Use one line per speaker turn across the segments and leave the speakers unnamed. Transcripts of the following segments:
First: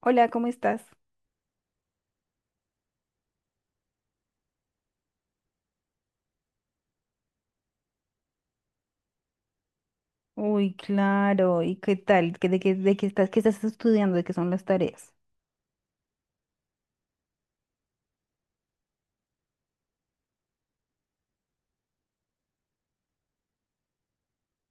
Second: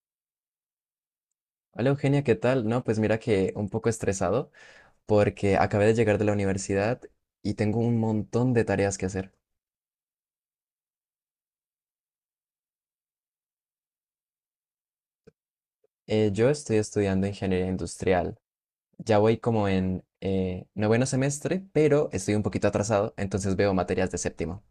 Hola, ¿cómo estás?
Hola Eugenia, ¿qué tal? No, pues mira que un poco estresado porque acabé de llegar de la universidad y tengo un montón de tareas que hacer.
Uy, claro. ¿Y qué tal? ¿Qué estás estudiando? ¿De qué son las tareas?
Yo estoy estudiando ingeniería industrial. Ya voy como en noveno semestre, pero estoy un poquito atrasado, entonces veo materias de séptimo.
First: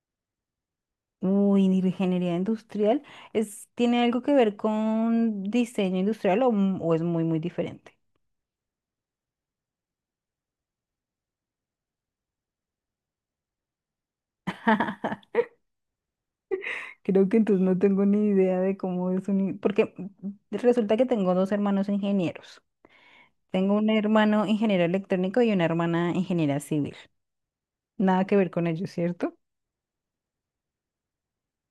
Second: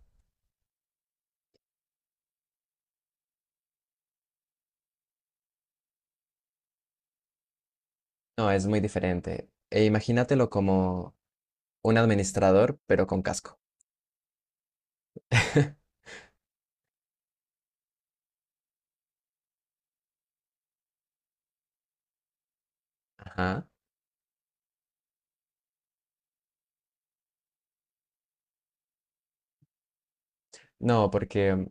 Uy, de ingeniería industrial. ¿Es, tiene algo que ver con diseño industrial o, m- o es muy, muy diferente?
No, es muy diferente. E imagínatelo como un administrador, pero con casco.
Creo que entonces no tengo ni idea de cómo es un... in- Porque resulta que tengo dos hermanos ingenieros.
Ajá.
Tengo un hermano ingeniero electrónico y una hermana ingeniera civil. Nada que ver con ellos, ¿cierto?
No, porque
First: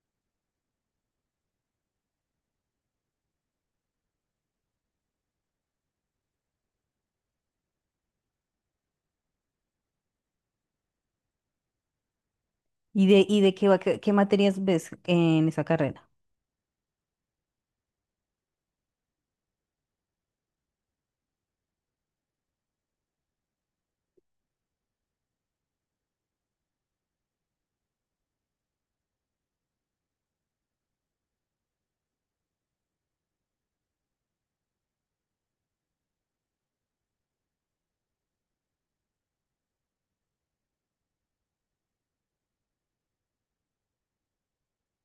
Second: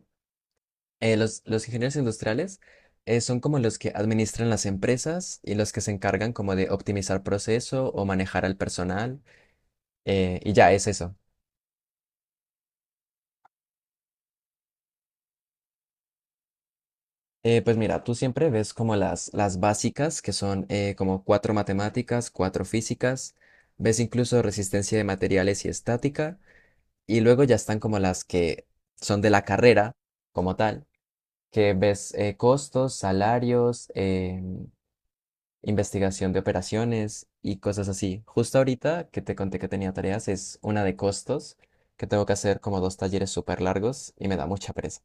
los ingenieros industriales son como los que administran las empresas y los que se encargan como de optimizar proceso o manejar al personal. Y ya es eso.
¿Y de qué va, qué materias ves en esa carrera?
Pues mira, tú siempre ves como las básicas, que son como cuatro matemáticas, cuatro físicas, ves incluso resistencia de materiales y estática, y luego ya están como las que son de la carrera como tal, que ves costos, salarios, investigación de operaciones y cosas así. Justo ahorita que te conté que tenía tareas es una de costos, que tengo que hacer como dos talleres súper largos y me da mucha pereza.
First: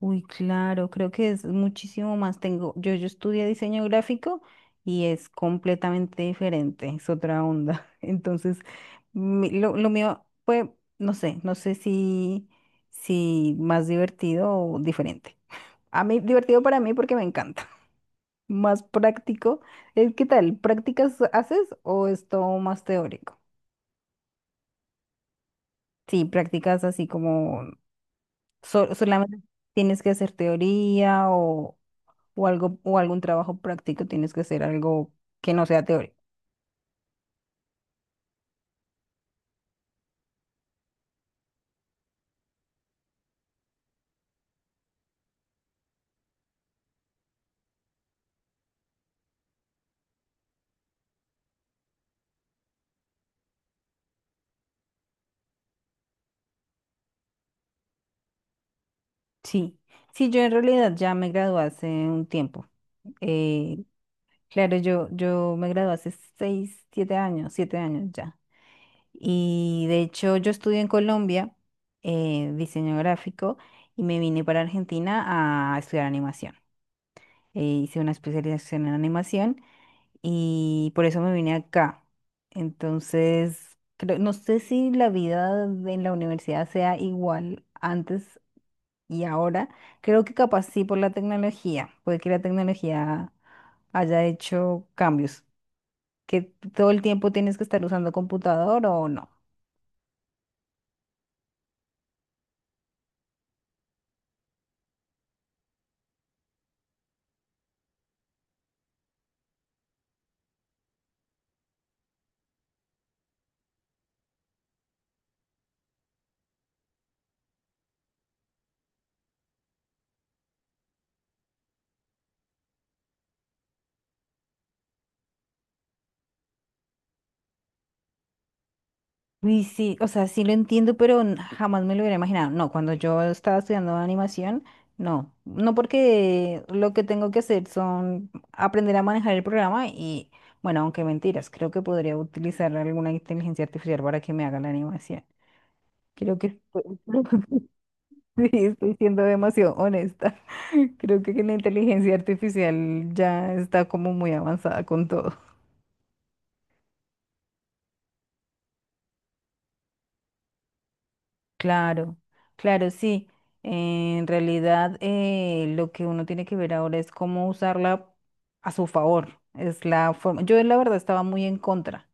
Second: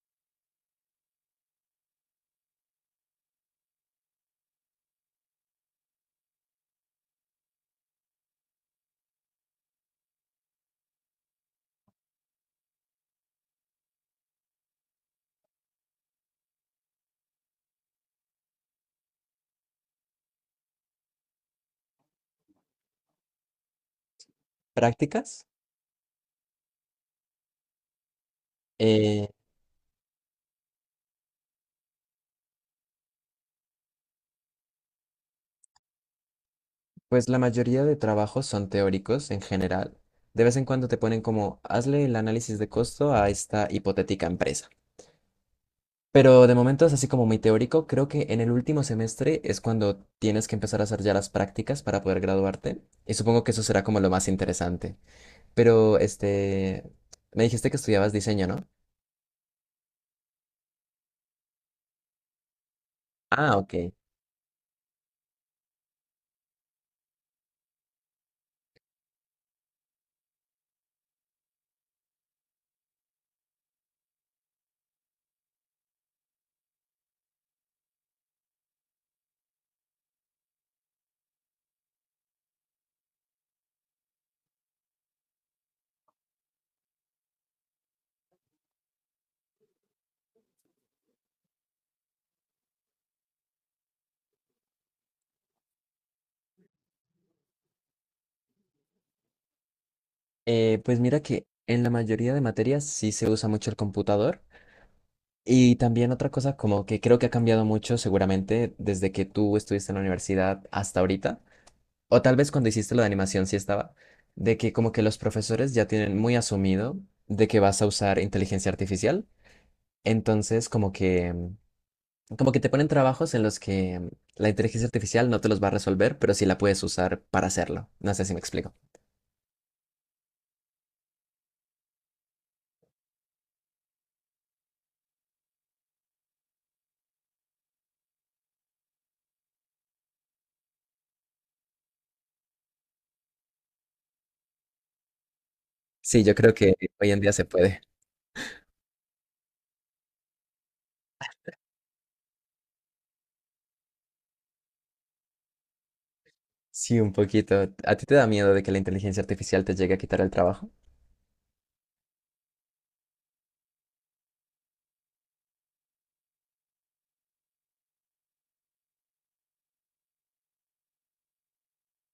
Uy, claro, creo que es muchísimo más. Tengo, yo estudié diseño gráfico y es completamente diferente, es otra onda. Entonces, mi- lo mío fue, no sé, no sé si, si más divertido o diferente. A mí, divertido para mí porque me encanta. Más práctico. ¿Qué tal? ¿Prácticas haces o es todo más teórico?
Prácticas,
Sí, prácticas así como so-
eh,
solamente tienes que hacer teoría o algo, o algún trabajo práctico, tienes que hacer algo que no sea teórico.
pues la mayoría de trabajos son teóricos en general. De vez en cuando te ponen como, hazle el análisis de costo a esta hipotética empresa. Pero de momento es así como muy teórico. Creo que en el último semestre es cuando tienes que empezar a hacer ya las prácticas para poder graduarte. Y supongo que eso será como lo más interesante. Pero, este, me dijiste que estudiabas diseño, ¿no?
Sí, sí, yo en realidad ya me gradué hace un tiempo.
Ah, ok.
Eh, claro, yo me gradué hace seis, siete años ya. Y de hecho yo estudié en Colombia diseño gráfico y me vine para Argentina a estudiar animación. Hice una especialización en animación y por eso me vine acá. Entonces, creo- no sé si la vida en la universidad sea igual antes y ahora. Creo que capaz sí por la tecnología, puede que la tecnología haya hecho cambios, que todo el tiempo tienes que estar usando computador o no.
Pues mira que en la mayoría de materias sí se usa mucho el computador. Y también otra cosa como que creo que ha cambiado mucho seguramente desde que tú estuviste en la universidad hasta ahorita. O tal vez cuando hiciste lo de animación sí estaba. De que como que los profesores ya tienen muy asumido de que vas a usar inteligencia artificial. Entonces como que Como que te ponen trabajos en los que la inteligencia artificial no te los va a resolver, pero sí la puedes usar para hacerlo. No sé si me explico.
Uy, sí, o sea, sí lo entiendo, pero n- jamás me lo hubiera imaginado. No, cuando yo estaba estudiando animación, no. No porque lo que tengo que hacer son aprender a manejar el programa y, bueno, aunque mentiras, creo que podría utilizar alguna inteligencia artificial para que me haga la animación.
Sí, yo
Creo que
creo que
estoy-
hoy en día se puede.
sí, estoy siendo demasiado honesta. Creo que la inteligencia artificial ya está como muy avanzada con todo.
Sí, un poquito. ¿A ti te da miedo de que la inteligencia artificial te llegue a quitar el trabajo?
Claro, claro, sí. En realidad, lo que uno tiene que ver ahora es cómo usarla a su favor. Es la forma. Yo, la verdad, estaba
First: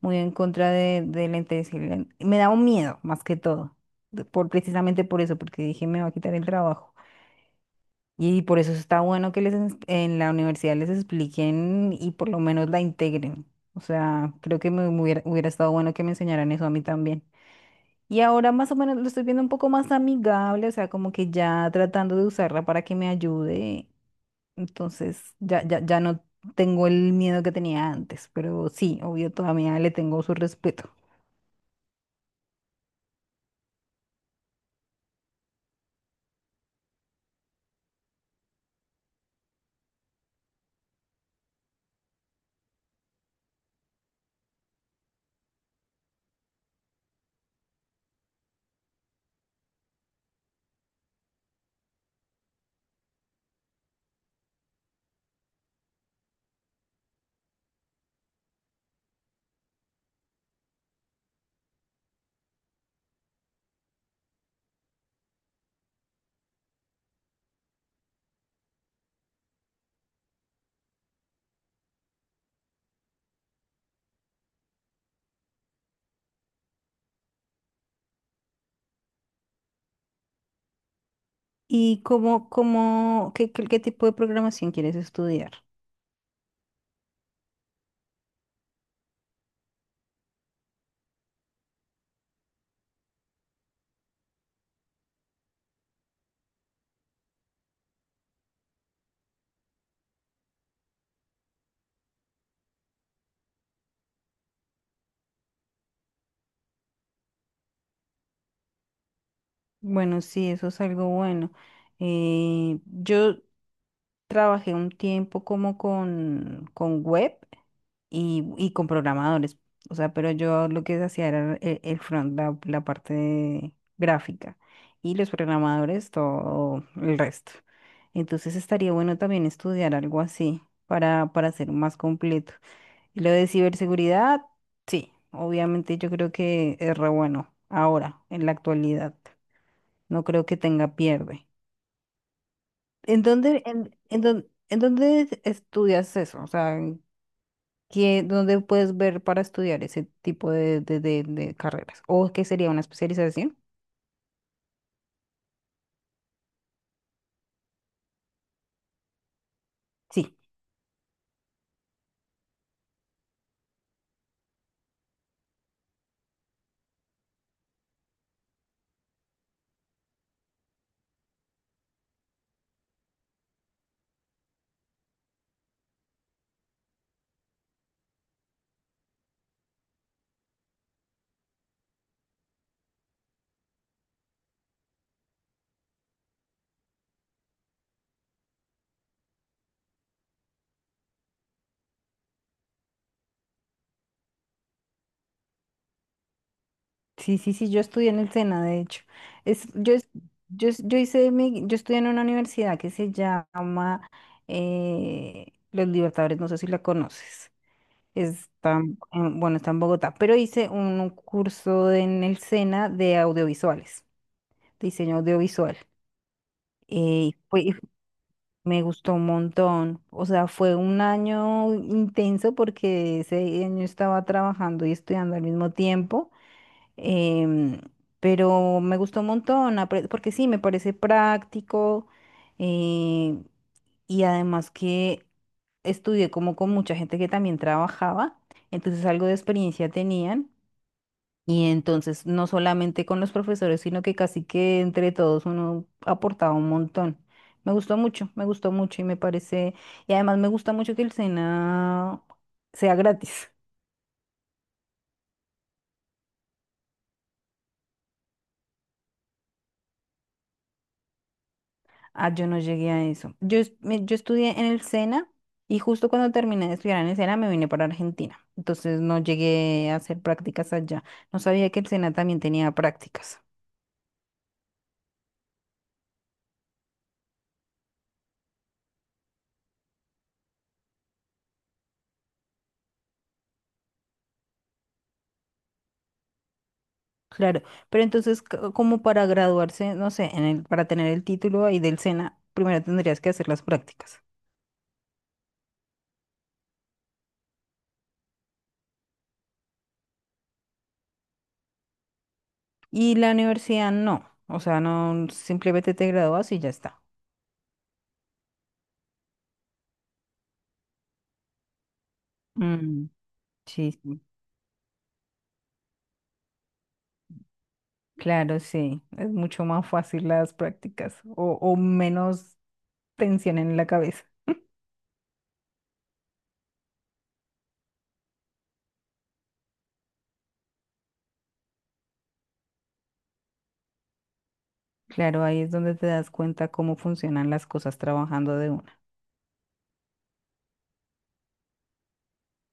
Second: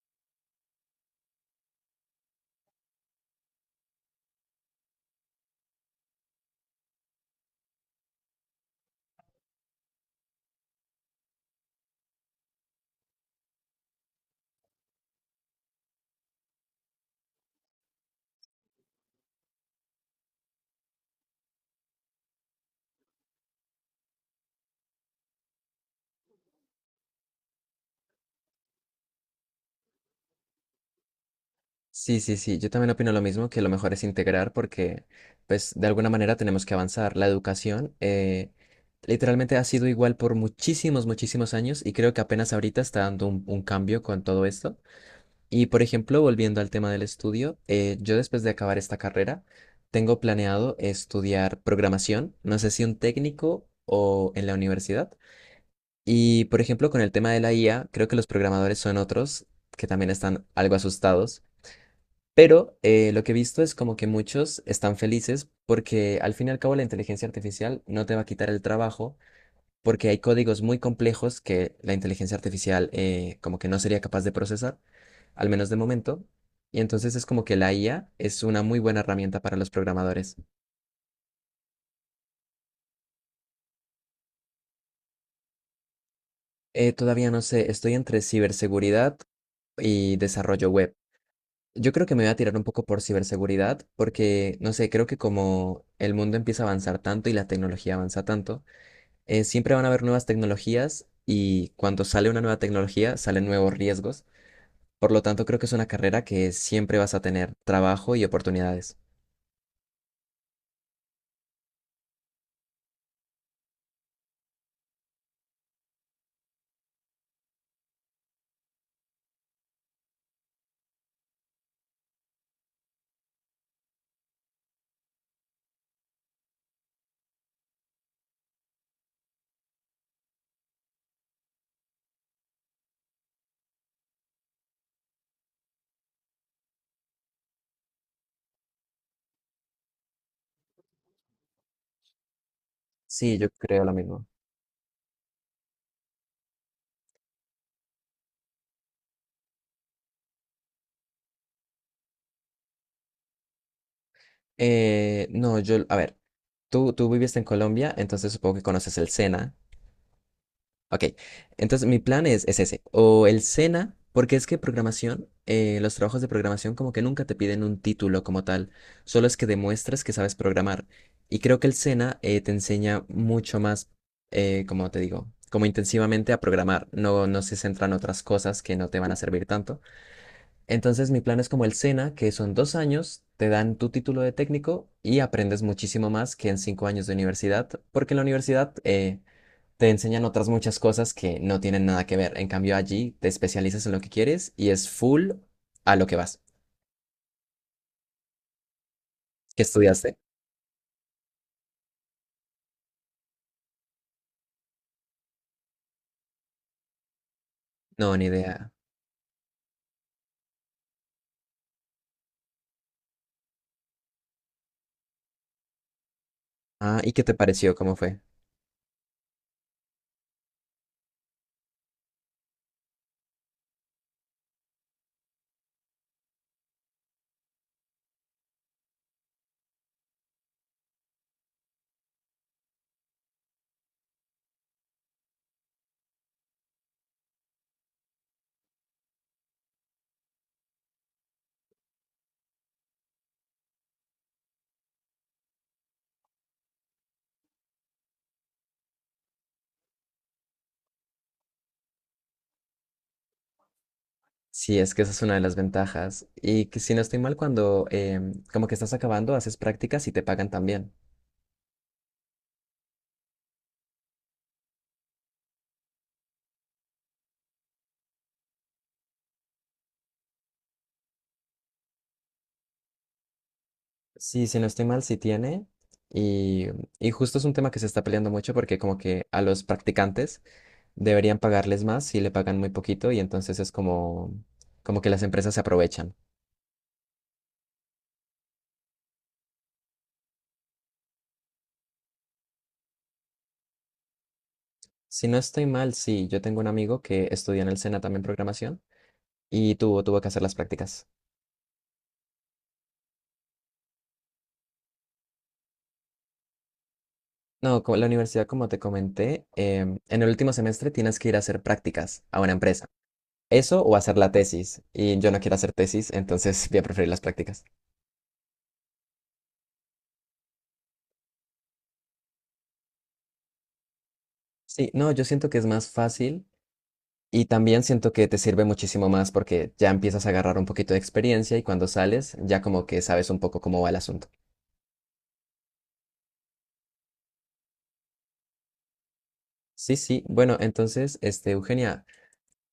muy en contra de la intensidad. Me daba un miedo, más que todo, de- por, precisamente por eso, porque dije, me va a quitar el trabajo. Y por eso está bueno que les ens- en la universidad les expliquen y por lo menos la integren. O sea, creo que me hubiera estado bueno que me enseñaran eso a mí también. Y ahora más o menos lo estoy viendo un poco más amigable, o sea, como que ya tratando de usarla para que me ayude. Entonces, ya, ya, ya no tengo el miedo que tenía antes, pero sí, obvio, todavía le tengo su respeto.
Sí, sí, sí. Yo también opino lo mismo, que lo mejor es integrar porque, pues, de alguna manera tenemos que avanzar. La educación literalmente ha sido igual por muchísimos, muchísimos años y creo que apenas ahorita está dando un cambio con todo esto. Y por ejemplo, volviendo al tema del estudio, yo después de acabar esta carrera, tengo planeado estudiar programación, no sé si un técnico o en la universidad. Y por ejemplo, con el tema de la IA, creo que los programadores son otros que también están algo asustados, pero lo que he visto es como que muchos están felices porque al fin y al cabo la inteligencia artificial no te va a quitar el trabajo porque hay códigos muy complejos que la inteligencia artificial como que no sería capaz de procesar al menos de momento. Y entonces es como que la IA es una muy buena herramienta para los programadores.
¿Y qué tipo de programación quieres estudiar?
Todavía no sé, estoy entre ciberseguridad y desarrollo web. Yo creo que me voy a tirar un poco por ciberseguridad porque, no sé, creo que como el mundo empieza a avanzar tanto y la tecnología avanza tanto, siempre van a haber nuevas tecnologías y cuando sale una nueva tecnología salen nuevos riesgos. Por lo tanto, creo que es una carrera que siempre vas a tener trabajo y oportunidades.
Bueno, sí, eso es algo bueno. Yo trabajé un tiempo como con web. Y con programadores. O sea, pero yo lo que hacía era el front, la parte gráfica y los programadores, todo el resto. Entonces estaría bueno también estudiar algo así para ser más completo. Y lo de ciberseguridad, sí, obviamente yo creo que es re bueno ahora, en la actualidad. No creo que tenga pierde.
Sí, yo creo lo mismo.
¿En dónde estudias eso? O sea, que- ¿Dónde puedes ver para estudiar ese tipo de, de carreras? ¿O qué sería una especialización?
No, yo, a ver, tú viviste en Colombia, entonces supongo que conoces el SENA.
Sí,
Ok, entonces mi plan es ese, o el SENA, porque es que programación, los trabajos de programación como que nunca te piden un título como tal, solo es que demuestres que sabes programar. Y creo que el SENA te enseña mucho más, como te digo, como intensivamente a programar, no se centra en otras cosas que no te van a servir tanto. Entonces mi plan es como el SENA, que son 2 años, te dan tu título de técnico y aprendes muchísimo más que en 5 años de universidad, porque en la universidad te enseñan otras muchas cosas que no tienen nada que ver. En cambio allí te especializas en lo que quieres y es full a lo que vas.
sí, yo estudié en el SENA, de hecho.
¿Qué
Es, yo, es-
estudiaste?
yo hice mi, yo estudié en una universidad que se llama Los Libertadores, no sé si la conoces.
No, ni idea.
Está, en- bueno, está en Bogotá, pero hice un curso en el SENA de audiovisuales, diseño audiovisual.
Ah, ¿y qué te pareció? ¿Cómo fue?
Me gustó un montón. O sea, fue un año intenso porque ese año estaba trabajando y estudiando al mismo tiempo. em, pero me gustó un montón, apre- porque sí, me parece práctico. eh, y además que estudié como con mucha gente que también trabajaba, entonces algo de experiencia tenían. Y entonces, no solamente con los profesores, sino que casi que entre todos uno aportaba un montón. Me gustó mucho y me parece, y además me gusta mucho que el SENA sea gratis.
Sí, es que esa es una de las ventajas. Y que si no estoy mal, cuando como que estás acabando, haces prácticas y te pagan también.
Ah, yo no llegué a eso. Yo, yo estudié en el SENA y justo cuando terminé de estudiar en el SENA me vine para Argentina. Entonces no llegué a hacer prácticas allá. No sabía que el SENA también tenía prácticas.
Sí, si no estoy mal, sí tiene. Y, y justo es un tema que se está peleando mucho porque como que a los practicantes deberían pagarles más si le pagan muy poquito y entonces es como, como que las empresas se aprovechan.
Claro, pero entonces co- como para graduarse, no sé, en el, para tener el título ahí del SENA, primero tendrías que hacer las prácticas.
Si no estoy mal, sí, yo tengo un amigo que estudió en el SENA también programación y tuvo que hacer las prácticas.
Y la universidad no, o sea, no, simplemente te gradúas y ya está.
No, co- la universidad, como te comenté, en el último semestre tienes que ir a hacer prácticas a una empresa.
Mm,
Eso
sí,
o hacer
sí,
la tesis. Y yo no quiero hacer tesis, entonces voy a preferir las prácticas.
claro, sí, es mucho más fácil las prácticas o menos tensión en la cabeza.
Sí, no, yo siento que es más fácil. Y también siento que te sirve muchísimo más porque ya empiezas a agarrar un poquito de experiencia y cuando sales ya como que sabes un poco cómo va el asunto.
Claro, ahí es donde te das cuenta cómo funcionan las cosas trabajando de una.
Sí, sí. Bueno, entonces, este, Eugenia,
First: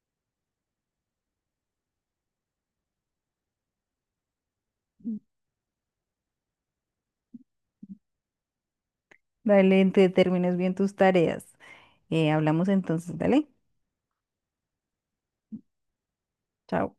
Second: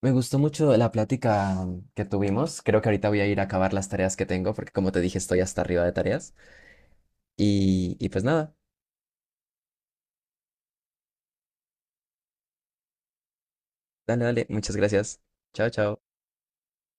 me gustó mucho la plática que tuvimos. Creo que ahorita voy a ir a acabar las tareas que tengo porque como te dije, estoy hasta arriba de tareas. Y pues nada,
Dale, te termines bien tus tareas. Hablamos entonces, dale,
dale, dale. Muchas gracias. Chao, chao.
chao.